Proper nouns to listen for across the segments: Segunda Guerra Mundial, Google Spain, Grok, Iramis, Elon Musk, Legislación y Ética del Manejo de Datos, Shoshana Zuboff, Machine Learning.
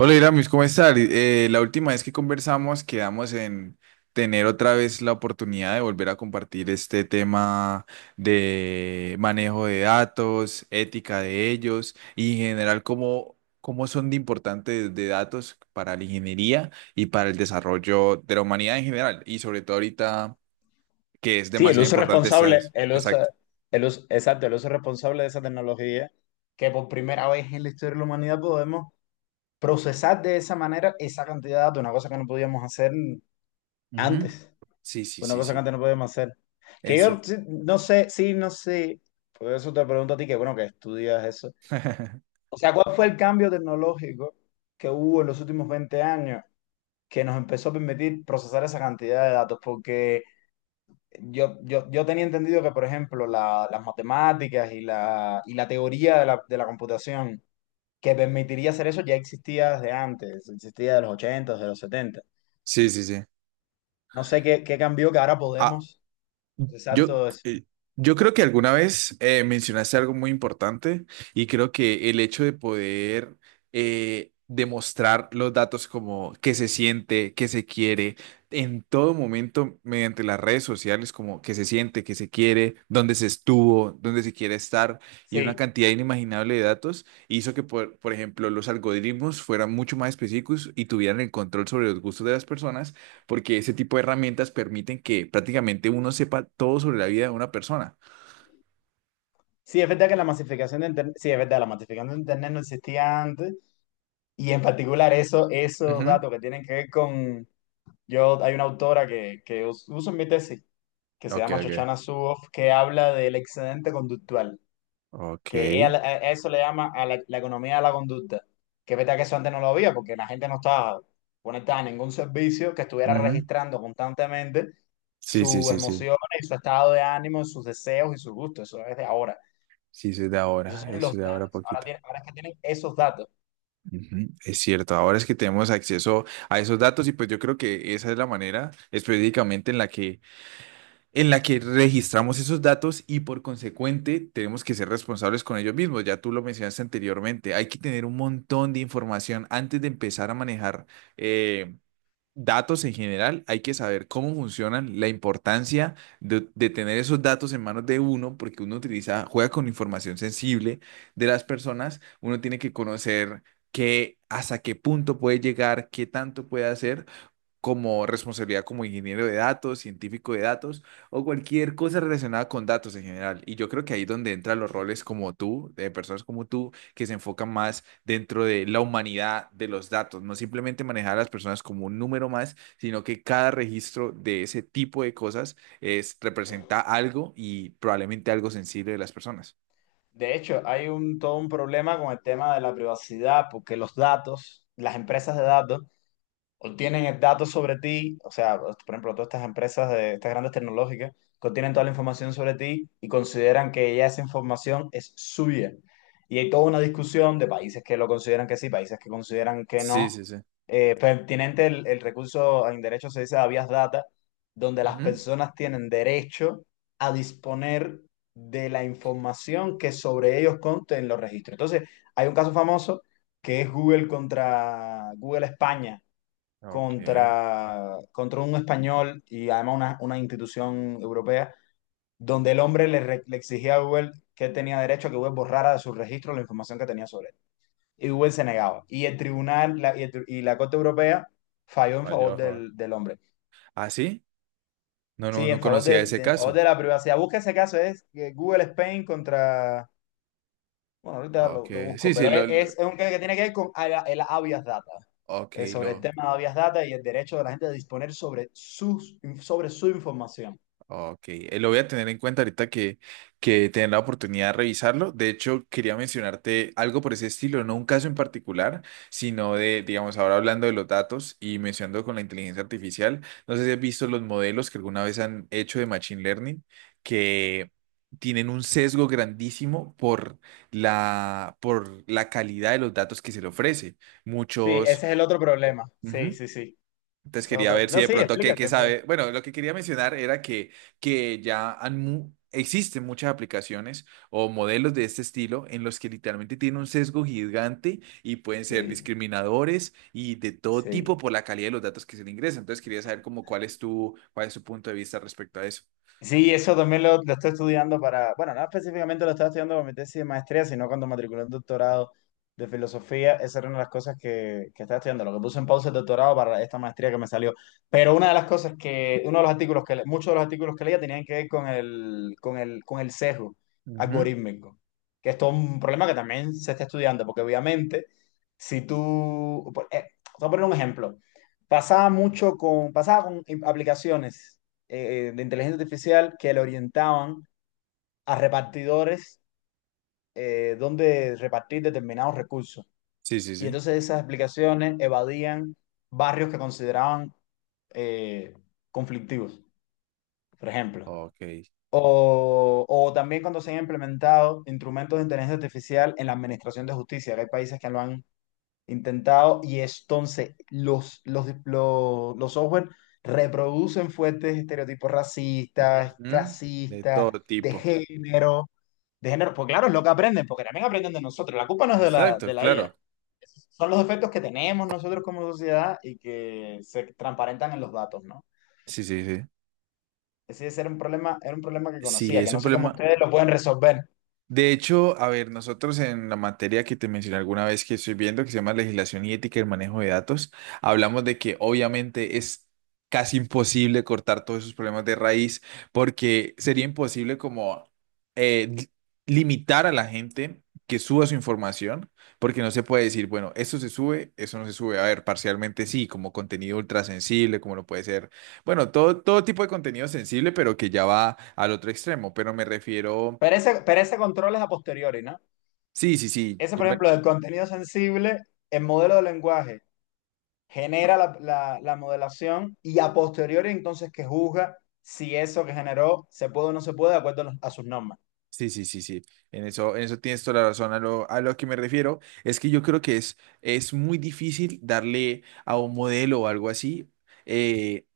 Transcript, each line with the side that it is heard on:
right: Hola Iramis, ¿cómo estás? La última vez que conversamos quedamos en tener otra vez la oportunidad de volver a compartir este tema de manejo de datos, ética de ellos y en general cómo son de importantes de datos para la ingeniería y para el desarrollo de la humanidad en general y sobre todo ahorita que es
left: Sí, el
right: demasiado
left: uso
right: importante.
left: responsable,
right: Exacto.
left: exacto, el uso responsable de esa tecnología que por primera vez en la historia de la humanidad podemos procesar de esa manera esa cantidad de datos, una cosa que no podíamos hacer
right: Ujú.
left: antes,
right: Sí, sí,
left: una
right: sí,
left: cosa que
right: sí.
left: antes no podíamos hacer. Que
right: Eso.
left: yo sí, no sé, por eso te pregunto a ti que bueno, que estudias eso. O sea, ¿cuál fue el cambio tecnológico que hubo en los últimos 20 años que nos empezó a permitir procesar esa cantidad de datos? Porque yo tenía entendido que, por ejemplo, las matemáticas y la teoría de de la computación que permitiría hacer eso ya existía desde antes, existía de los 80, de los 70.
right: Sí, sí, sí.
left: No sé qué, qué cambió que ahora podemos.
right: Yo,
left: Exacto,
right: eh, yo creo que alguna vez mencionaste algo muy importante y creo que el hecho de poder demostrar los datos como que se siente, que se quiere, en todo momento mediante las redes sociales, como que se siente, que se quiere, dónde se estuvo, dónde se quiere estar y una
left: sí.
right: cantidad inimaginable de datos hizo que, por ejemplo, los algoritmos fueran mucho más específicos y tuvieran el control sobre los gustos de las personas porque ese tipo de herramientas permiten que prácticamente uno sepa todo sobre la vida de una persona.
left: Sí, es verdad que la masificación de Internet, sí, es verdad, la masificación de Internet no existía antes. Y en particular eso, esos
right: Ujú.
left: datos que tienen que ver con... Yo, hay una autora que, uso en mi tesis, que se
right: Ok,
left: llama
right: ok.
left: Shoshana Zuboff, que habla del excedente conductual.
right: Ok.
left: Que ella, a eso le llama la economía de la conducta. Que es verdad que eso antes no lo había, porque la gente no estaba conectada a ningún servicio que estuviera
right: Ujú.
left: registrando constantemente
right: Sí, sí,
left: sus
right: sí, sí.
left: emociones, y su estado de ánimo, sus deseos y sus gustos. Eso es de ahora.
right: Sí, eso es de
left: Esos
right: ahora,
left: son
right: eso
left: los
right: es de ahora
left: datos. Ahora,
right: poquito.
left: ahora es que tienen esos datos.
right: Ujú. Es cierto, ahora es que tenemos acceso a esos datos y pues yo creo que esa es la manera específicamente en en la que registramos esos datos y por consecuente tenemos que ser responsables con ellos mismos. Ya tú lo mencionaste anteriormente, hay que tener un montón de información antes de empezar a manejar eh, datos en general, hay que saber cómo funcionan, la importancia de tener esos datos en manos de uno, porque uno utiliza, juega con información sensible de las personas, uno tiene que conocer que hasta qué punto puede llegar, qué tanto puede hacer como responsabilidad como ingeniero de datos, científico de datos o cualquier cosa relacionada con datos en general. Y yo creo que ahí es donde entran los roles como tú, de personas como tú, que se enfocan más dentro de la humanidad de los datos, no simplemente manejar a las personas como un número más, sino que cada registro de ese tipo de cosas es, representa algo y probablemente algo sensible de las personas.
left: De hecho, hay un, todo un problema con el tema de la privacidad, porque los datos, las empresas de datos, obtienen el dato sobre ti, o sea, por ejemplo, todas estas empresas de estas grandes tecnológicas que obtienen toda la información sobre ti y consideran que ya esa información es suya. Y hay toda una discusión de países que lo consideran que sí, países que consideran que
right: Sí,
left: no.
right: sí, sí.
left: Pertinente el recurso en derecho se dice habeas data, donde las
right: Ujú.
left: personas tienen derecho a disponer de la información que sobre ellos conste en los registros. Entonces, hay un caso famoso que es Google contra Google España
right: Ok.
left: contra, contra un español y además una institución europea, donde el hombre le exigía a Google que él tenía derecho a que Google borrara de su registro la información que tenía sobre él. Y Google se negaba. Y el tribunal la- y, el tri- y la Corte Europea falló en
right: Falló,
left: favor
right: a favor.
left: del hombre.
right: ¿Ah, sí? No, no,
left: Sí,
right: no
left: en favor
right: conocía ese
left: en favor
right: caso.
left: de la privacidad. Busca ese caso, es Google Spain contra... Bueno, ahorita
right: Ok,
left: lo busco,
right: sí, sí,
left: pero es un caso que tiene que ver con el habeas data.
right: Ok,
left: Sobre el tema de habeas data y el derecho de la gente a disponer sobre, sus, sobre su información.
right: ok. Lo voy a tener en cuenta ahorita que tener la oportunidad de revisarlo. De hecho, quería mencionarte algo por ese estilo, no un caso en particular, sino de, digamos, ahora hablando de los datos y mencionando con la inteligencia artificial. No sé si has visto los modelos que alguna vez han hecho de Machine Learning, que tienen un sesgo grandísimo por por la calidad de los datos que se le ofrece.
left: Sí,
right: Muchos.
left: ese es el otro problema. Sí, sí, sí.
right: Entonces
left: Ese es
right: quería
left: otro.
right: ver si
left: No,
right: de
left: sí,
right: pronto qué
left: explícate. Ve.
right: sabe. Bueno, lo que quería mencionar era que ya existen muchas aplicaciones o modelos de este estilo en los que literalmente tienen un sesgo gigante y pueden ser
left: Sí,
right: discriminadores y de todo
left: sí.
right: tipo por la calidad de los datos que se le ingresan. Entonces quería saber como cuál es cuál es tu punto de vista respecto a eso.
left: Sí, eso también lo estoy estudiando para, bueno, no específicamente lo estaba estudiando para mi tesis de maestría, sino cuando matriculé un doctorado de filosofía, esa era una de las cosas que estaba estudiando, lo que puse en pausa el doctorado para esta maestría que me salió. Pero una de las cosas que, uno de los artículos que, muchos de los artículos que leía tenían que ver con con el sesgo
right: Ujú.
left: algorítmico, que esto es todo un problema que también se está estudiando, porque obviamente, si tú, te voy a poner un ejemplo, pasaba mucho con, pasaba con aplicaciones de inteligencia artificial que le orientaban a repartidores donde repartir determinados recursos.
right: Sí, sí,
left: Y
right: sí.
left: entonces esas aplicaciones evadían barrios que consideraban eh, conflictivos, por ejemplo.
right: Ok.
left: O también cuando se han implementado instrumentos de inteligencia artificial en la administración de justicia, que hay países que lo han intentado y entonces los software reproducen fuertes estereotipos racistas,
right: Ujú. De
left: clasistas,
right: todo
left: de
right: tipo.
left: género, de género, pues claro, es lo que aprenden, porque también aprenden de nosotros, la culpa no es
right: Exacto,
left: de la IA,
right: claro.
left: son los defectos que tenemos nosotros como sociedad y que se transparentan en los datos, ¿no?
right: Sí, sí, sí.
left: Ese era un problema que
right: Sí,
left: conocía, que
right: es
left: no
right: un
left: sé cómo
right: problema.
left: ustedes lo pueden resolver.
right: De hecho, a ver, nosotros en la materia que te mencioné alguna vez que estoy viendo, que se llama Legislación y Ética del Manejo de Datos, hablamos de que obviamente es casi imposible cortar todos esos problemas de raíz porque sería imposible como eh, li- limitar a la gente que suba su información, porque no se puede decir, bueno, esto se sube, eso no se sube. A ver, parcialmente sí, como contenido ultra sensible, como lo puede ser, bueno, todo tipo de contenido sensible, pero que ya va al otro extremo, pero me refiero...
left: Pero ese control es a posteriori, ¿no?
right: Sí, sí, sí,
left: Ese, por ejemplo, del contenido sensible, el modelo de lenguaje genera la modelación y a posteriori entonces que juzga si eso que generó se puede o no se puede de acuerdo a sus normas.
right: sí, sí, sí, sí, en en eso tienes toda la razón. A a lo que me refiero es que yo creo que es muy difícil darle a un modelo o algo así eh,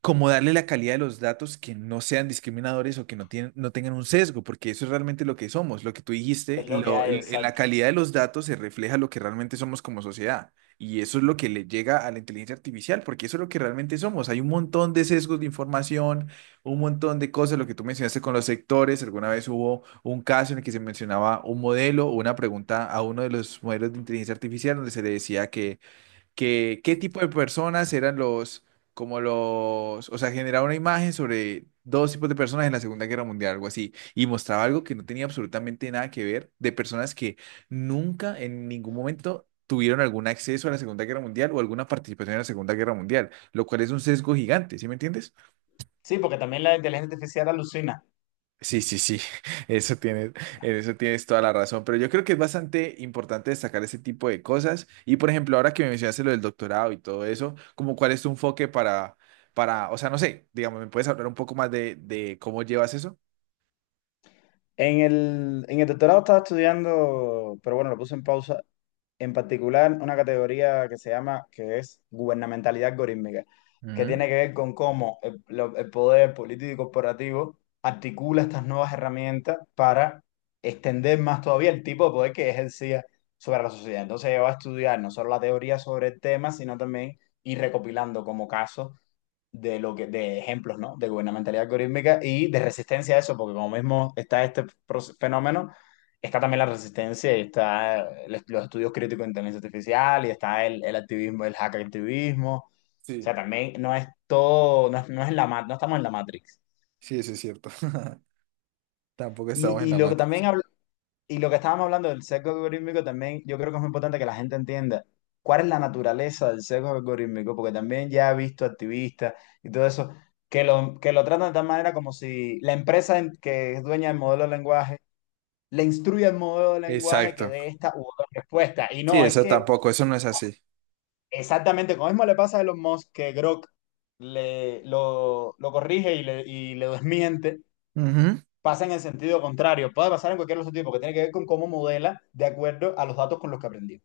right: como darle la calidad de los datos que no sean discriminadores o que no, tienen, no tengan un sesgo, porque eso es realmente lo que somos, lo que tú dijiste,
left: Es lo que hay,
right: en la
left: exacto.
right: calidad de los datos se refleja lo que realmente somos como sociedad. Y eso es lo que le llega a la inteligencia artificial, porque eso es lo que realmente somos. Hay un montón de sesgos de información, un montón de cosas, lo que tú mencionaste con los sectores. Alguna vez hubo un caso en el que se mencionaba un modelo o una pregunta a uno de los modelos de inteligencia artificial donde se le decía que qué tipo de personas eran como o sea, generaba una imagen sobre dos tipos de personas en la Segunda Guerra Mundial, algo así, y mostraba algo que no tenía absolutamente nada que ver de personas que nunca en ningún momento tuvieron algún acceso a la Segunda Guerra Mundial o alguna participación en la Segunda Guerra Mundial, lo cual es un sesgo gigante, ¿sí me entiendes?
left: Sí, porque también la inteligencia artificial alucina.
right: Sí, sí, sí, eso tienes, en eso tienes toda la razón, pero yo creo que es bastante importante destacar ese tipo de cosas y por ejemplo, ahora que me mencionaste lo del doctorado y todo eso, como cuál es tu enfoque para, o sea, no sé, digamos, ¿me puedes hablar un poco más de cómo llevas eso?
left: En en el doctorado estaba estudiando, pero bueno, lo puse en pausa, en particular una categoría que se llama, que es gubernamentalidad algorítmica, que
right: Ujú.
left: tiene que ver con cómo el poder político y corporativo articula estas nuevas herramientas para extender más todavía el tipo de poder que ejercía sobre la sociedad. Entonces, yo va a estudiar no solo la teoría sobre el tema, sino también ir recopilando como casos de lo que, de ejemplos, ¿no? De gubernamentalidad algorítmica y de resistencia a eso, porque como mismo está este fenómeno, está también la resistencia y está los estudios críticos de inteligencia artificial y está el activismo, el hackactivismo. O
right: Sí,
left: sea, también no es todo, no, no es no estamos en la Matrix.
right: sí, eso es cierto. Tampoco estamos en
left: Y
right: la
left: lo que
right: matriz.
left: también habla. Y lo que estábamos hablando del sesgo algorítmico también, yo creo que es muy importante que la gente entienda cuál es la naturaleza del sesgo algorítmico, porque también ya he visto activistas y todo eso que lo tratan de tal manera como si la empresa que es dueña del modelo de lenguaje le instruye el modelo de lenguaje que
right: Exacto.
left: dé esta u otra respuesta. Y
right: Sí,
left: no, es
right: eso
left: que
right: tampoco, eso no es así.
left: exactamente como mismo le pasa a Elon Musk que Grok lo corrige y le desmiente,
right: Ujú.
left: pasa en el sentido contrario. Puede pasar en cualquier otro tipo, que tiene que ver con cómo modela de acuerdo a los datos con los que aprendió.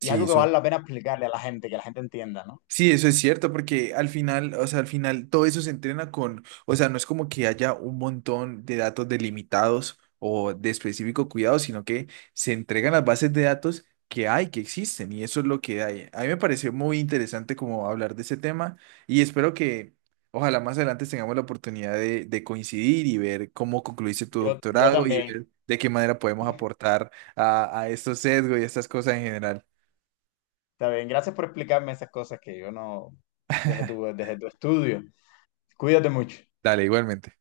left: Y es
right: Sí,
left: algo que
right: eso.
left: vale la pena explicarle a la gente, que la gente entienda, ¿no?
right: Sí, eso es cierto, porque al final, o sea, al final todo eso se entrena con, o sea, no es como que haya un montón de datos delimitados o de específico cuidado, sino que se entregan las bases de datos que hay, que existen, y eso es lo que hay. A mí me pareció muy interesante como hablar de ese tema y espero que ojalá más adelante tengamos la oportunidad de coincidir y ver cómo concluiste tu
left: Yo
right: doctorado y
left: también.
right: ver de qué manera podemos aportar a estos sesgos y a estas cosas en general.
left: Está bien. Gracias por explicarme esas cosas que yo no. Desde tu estudio. Cuídate mucho.
right: Dale, igualmente.